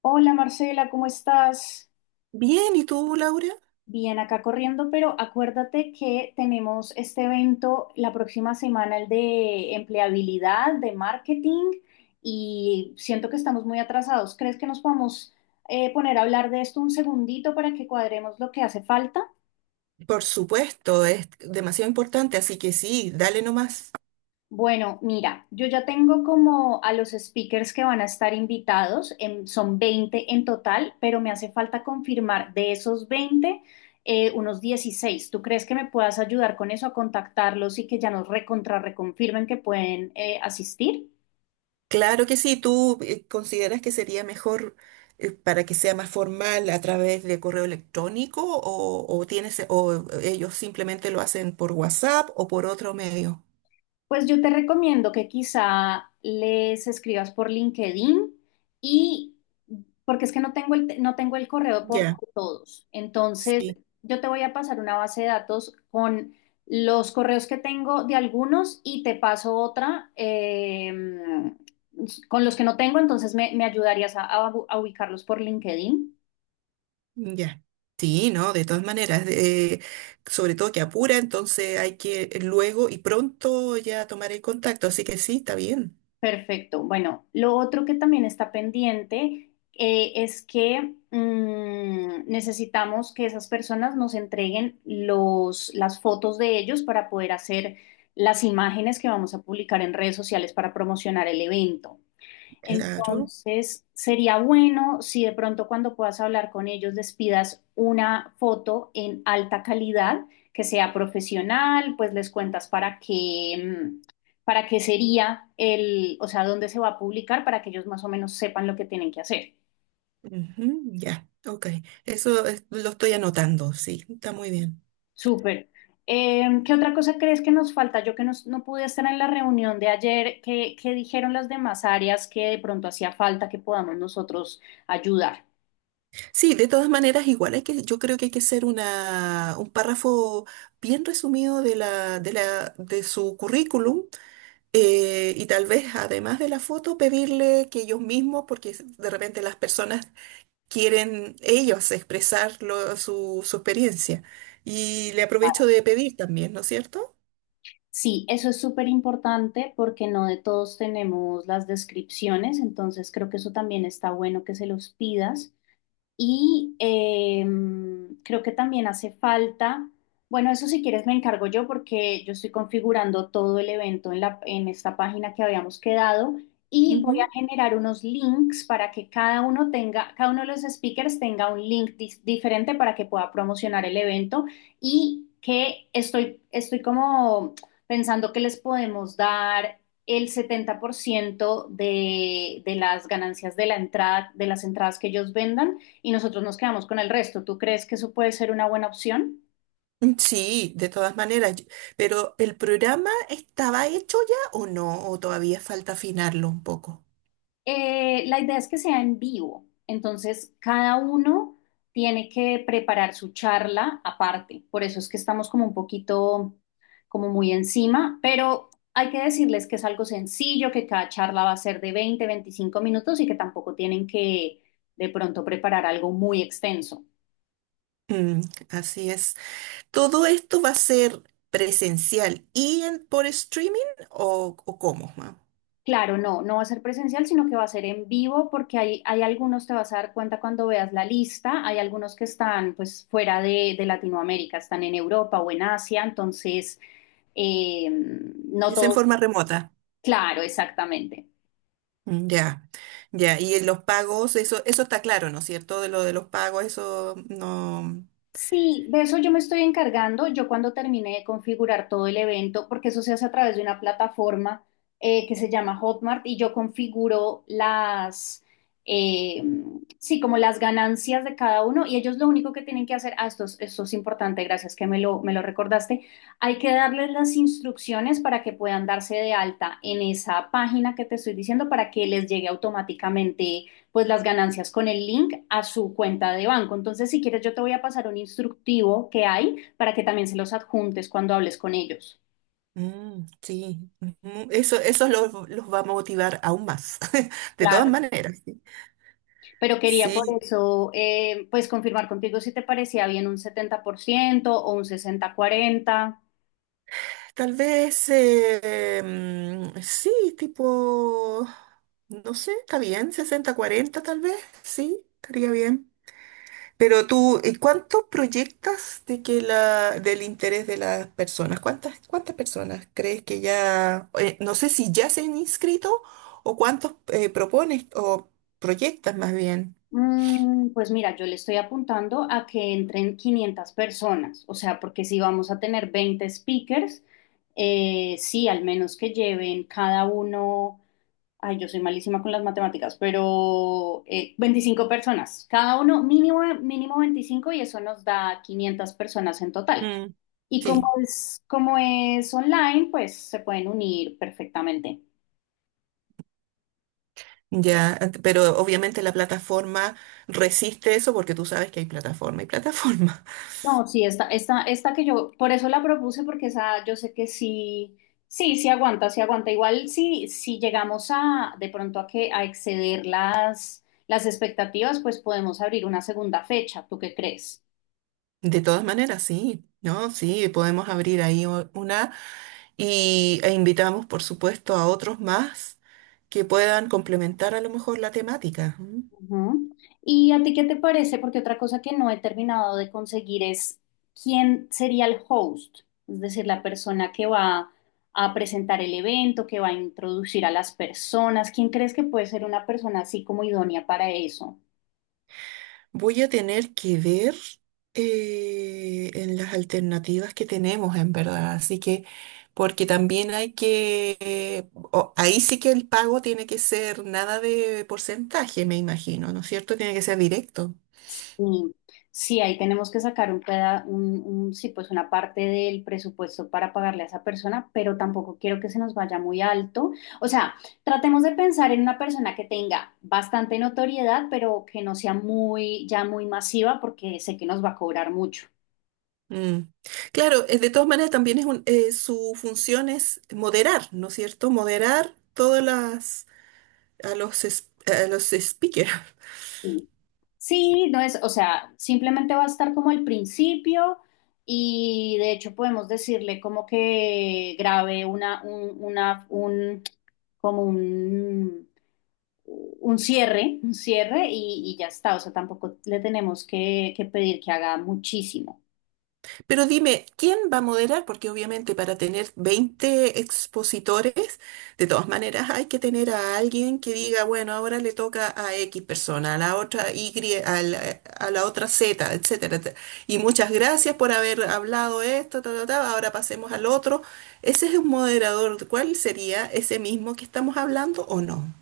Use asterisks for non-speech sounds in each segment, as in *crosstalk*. Hola Marcela, ¿cómo estás? Bien, ¿y tú, Laura? Bien, acá corriendo, pero acuérdate que tenemos este evento la próxima semana, el de empleabilidad, de marketing, y siento que estamos muy atrasados. ¿Crees que nos podemos poner a hablar de esto un segundito para que cuadremos lo que hace falta? Por supuesto, es demasiado importante, así que sí, dale nomás. Bueno, mira, yo ya tengo como a los speakers que van a estar invitados, son 20 en total, pero me hace falta confirmar de esos 20 unos 16. ¿Tú crees que me puedas ayudar con eso a contactarlos y que ya nos recontra reconfirmen que pueden asistir? Claro que sí, tú consideras que sería mejor para que sea más formal a través de correo electrónico o tienes o ellos simplemente lo hacen por WhatsApp o por otro medio. Pues yo te recomiendo que quizá les escribas por LinkedIn y porque es que no tengo no tengo el correo por Ya, todos. Entonces, sí, yo te voy a pasar una base de datos con los correos que tengo de algunos y te paso otra con los que no tengo, entonces me ayudarías a ubicarlos por LinkedIn. ya. Sí, no, de todas maneras, sobre todo que apura, entonces hay que luego y pronto ya tomar el contacto, así que sí, está bien. Perfecto. Bueno, lo otro que también está pendiente es que necesitamos que esas personas nos entreguen las fotos de ellos para poder hacer las imágenes que vamos a publicar en redes sociales para promocionar el evento. Claro. Entonces, sería bueno si de pronto cuando puedas hablar con ellos les pidas una foto en alta calidad, que sea profesional, pues les cuentas para qué, para qué sería el, o sea, dónde se va a publicar para que ellos más o menos sepan lo que tienen que hacer. Ujú, ya, ok. Lo estoy anotando, sí, está muy bien. Súper. ¿Qué otra cosa crees que nos falta? No pude estar en la reunión de ayer, ¿qué dijeron las demás áreas que de pronto hacía falta que podamos nosotros ayudar? Sí, de todas maneras, igual yo creo que hay que hacer un párrafo bien resumido de su currículum, y tal vez además de la foto, pedirle que ellos mismos, porque de repente las personas quieren ellos expresar su experiencia. Y le aprovecho de pedir también, ¿no es cierto? Sí, eso es súper importante porque no de todos tenemos las descripciones, entonces creo que eso también está bueno que se los pidas. Y creo que también hace falta, bueno, eso si quieres me encargo yo porque yo estoy configurando todo el evento en en esta página que habíamos quedado y voy a generar unos links para que cada uno tenga, cada uno de los speakers tenga un diferente para que pueda promocionar el evento y que estoy como pensando que les podemos dar el 70% de las ganancias de la entrada, de las entradas que ellos vendan y nosotros nos quedamos con el resto. ¿Tú crees que eso puede ser una buena opción? Mm, sí, de todas maneras, pero ¿el programa estaba hecho ya o no? ¿O todavía falta afinarlo un poco? La idea es que sea en vivo, entonces cada uno tiene que preparar su charla aparte. Por eso es que estamos como un poquito, como muy encima, pero hay que decirles que es algo sencillo, que cada charla va a ser de 20-25 minutos y que tampoco tienen que de pronto preparar algo muy extenso. Mm, así es. ¿Todo esto va a ser presencial por streaming o cómo? Ma? Claro, no, no va a ser presencial, sino que va a ser en vivo porque hay algunos, te vas a dar cuenta cuando veas la lista, hay algunos que están pues fuera de Latinoamérica, están en Europa o en Asia, entonces no ¿Es en todo, forma remota? claro, exactamente. Mm, ya, ya. Y en los pagos, eso está claro, ¿no es cierto? De lo de los pagos, eso no. Sí, de eso yo me estoy encargando. Yo cuando terminé de configurar todo el evento, porque eso se hace a través de una plataforma que se llama Hotmart y yo configuro eh, sí, como las ganancias de cada uno y ellos lo único que tienen que hacer, ah, esto, esto es importante, gracias que me me lo recordaste, hay que darles las instrucciones para que puedan darse de alta en esa página que te estoy diciendo para que les llegue automáticamente pues las ganancias con el link a su cuenta de banco. Entonces, si quieres, yo te voy a pasar un instructivo que hay para que también se los adjuntes cuando hables con ellos. Mm, sí, ujú. Eso los va a motivar aún más, *laughs* de todas Claro, maneras. Sí. pero quería por Sí. eso, pues confirmar contigo si te parecía bien un 70% o un 60-40. Tal vez, sí, tipo, no sé, está bien, 60-40 tal vez, sí, estaría bien. Pero tú, ¿y cuánto proyectas de que del interés de las personas? ¿Cuántas personas crees que ya, no sé si ya se han inscrito o cuántos propones o proyectas más bien? Pues mira, yo le estoy apuntando a que entren 500 personas, o sea, porque si vamos a tener 20 speakers, sí, al menos que lleven cada uno. Ay, yo soy malísima con las matemáticas, pero 25 personas, cada uno mínimo, mínimo 25 y eso nos da 500 personas en total. Mm. Y Sí, como es online, pues se pueden unir perfectamente. ya, pero obviamente la plataforma resiste eso porque tú sabes que hay plataforma y plataforma. No, sí, esta que yo, por eso la propuse, porque esa yo sé que sí aguanta, sí aguanta. Igual sí, si llegamos a de pronto a que a exceder las expectativas, pues podemos abrir una segunda fecha. ¿Tú qué crees? De todas maneras, sí, ¿no? Sí, podemos abrir ahí una e invitamos, por supuesto, a otros más que puedan complementar a lo mejor la temática. ¿M? Ujú. ¿Y a ti qué te parece? Porque otra cosa que no he terminado de conseguir es quién sería el host, es decir, la persona que va a presentar el evento, que va a introducir a las personas. ¿Quién crees que puede ser una persona así como idónea para eso? Voy a tener que ver en las alternativas que tenemos, en verdad. Así que, porque también ahí sí que el pago tiene que ser nada de porcentaje, me imagino, ¿no es cierto? Tiene que ser directo. Y sí, ahí tenemos que sacar un peda- un- sí, pues una parte del presupuesto para pagarle a esa persona, pero tampoco quiero que se nos vaya muy alto. O sea, tratemos de pensar en una persona que tenga bastante notoriedad, pero que no sea muy, ya muy masiva, porque sé que nos va a cobrar mucho. Mm. Claro, de todas maneras también su función es moderar, ¿no es cierto? Moderar todas las a los es- a los speakers. Sí, sí, no es, o sea, simplemente va a estar como el principio y de hecho podemos decirle como que grabe como un cierre y ya está. O sea, tampoco le tenemos que pedir que haga muchísimo. Pero dime, ¿quién va a moderar? Porque obviamente para tener 20 expositores, de todas maneras hay que tener a alguien que diga, bueno, ahora le toca a X persona, a la otra Y, a la, a la otra Z, etcétera, etcétera. Y muchas gracias por haber hablado esto, ta, ta, ta, ahora pasemos al otro. Ese es un moderador. ¿Cuál sería ese mismo que estamos hablando o no?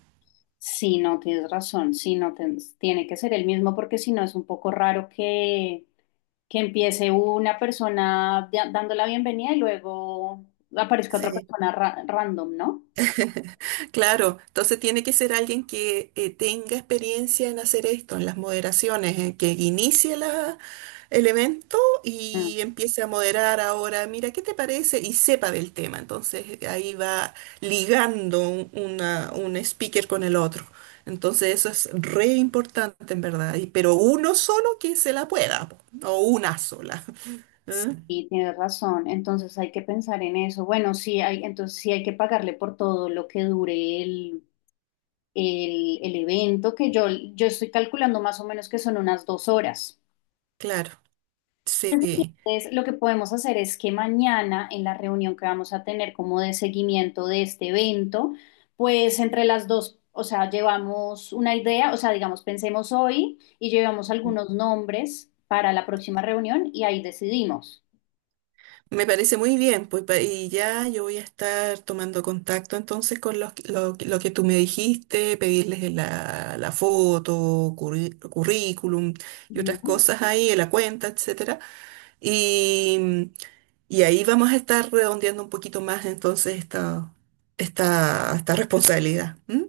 Si no tienes razón, si no tiene que ser el mismo, porque si no es un poco raro que empiece una dando la bienvenida y luego aparezca otra Sí, random, ¿no? claro. Entonces tiene que ser alguien que tenga experiencia en hacer esto, en las moderaciones, en que inicie la el evento Mm, y empiece a moderar ahora, mira, ¿qué te parece? Y sepa del tema. Entonces ahí va ligando un speaker con el otro. Entonces eso es re importante en verdad, pero uno solo que se la pueda, o una sola. *laughs* ¿Eh? y tienes razón, entonces hay que pensar en eso. Bueno, sí hay, entonces sí hay que pagarle por todo lo que dure el evento, que yo estoy calculando más o menos que son unas 2 horas. Claro, sí. Entonces, lo que podemos hacer es que mañana, en la reunión que vamos a tener como de seguimiento de este evento, pues entre las dos, o sea, llevamos una idea, o sea, digamos, pensemos hoy y llevamos algunos nombres para la próxima reunión y ahí decidimos. Me parece muy bien, pues y ya yo voy a estar tomando contacto entonces con lo que tú me dijiste, pedirles la foto, currículum y otras Ujú. cosas ahí, la cuenta, etcétera. Y, y ahí vamos a estar redondeando un poquito más entonces esta responsabilidad. ¿M?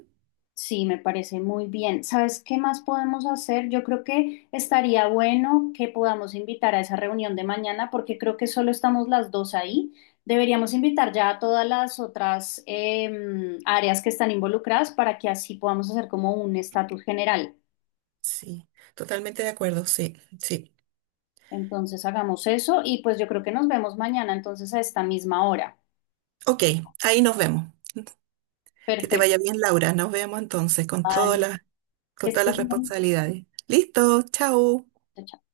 Sí, me parece muy bien. ¿Sabes qué más podemos hacer? Yo creo que estaría bueno que podamos invitar a esa reunión de mañana porque creo que solo estamos las dos ahí. Deberíamos invitar ya a todas las otras áreas que están involucradas para que así podamos hacer como un estatus general. Sí, totalmente de acuerdo, sí, sí. Entonces hagamos eso y pues yo creo que nos vemos mañana entonces a esta misma hora. Ok, ahí nos vemos. Que te Perfecto. vaya bien, Laura. Nos vemos entonces Vale. Que con todas estés las muy bien. responsabilidades. Listo, chao. Chao, chao.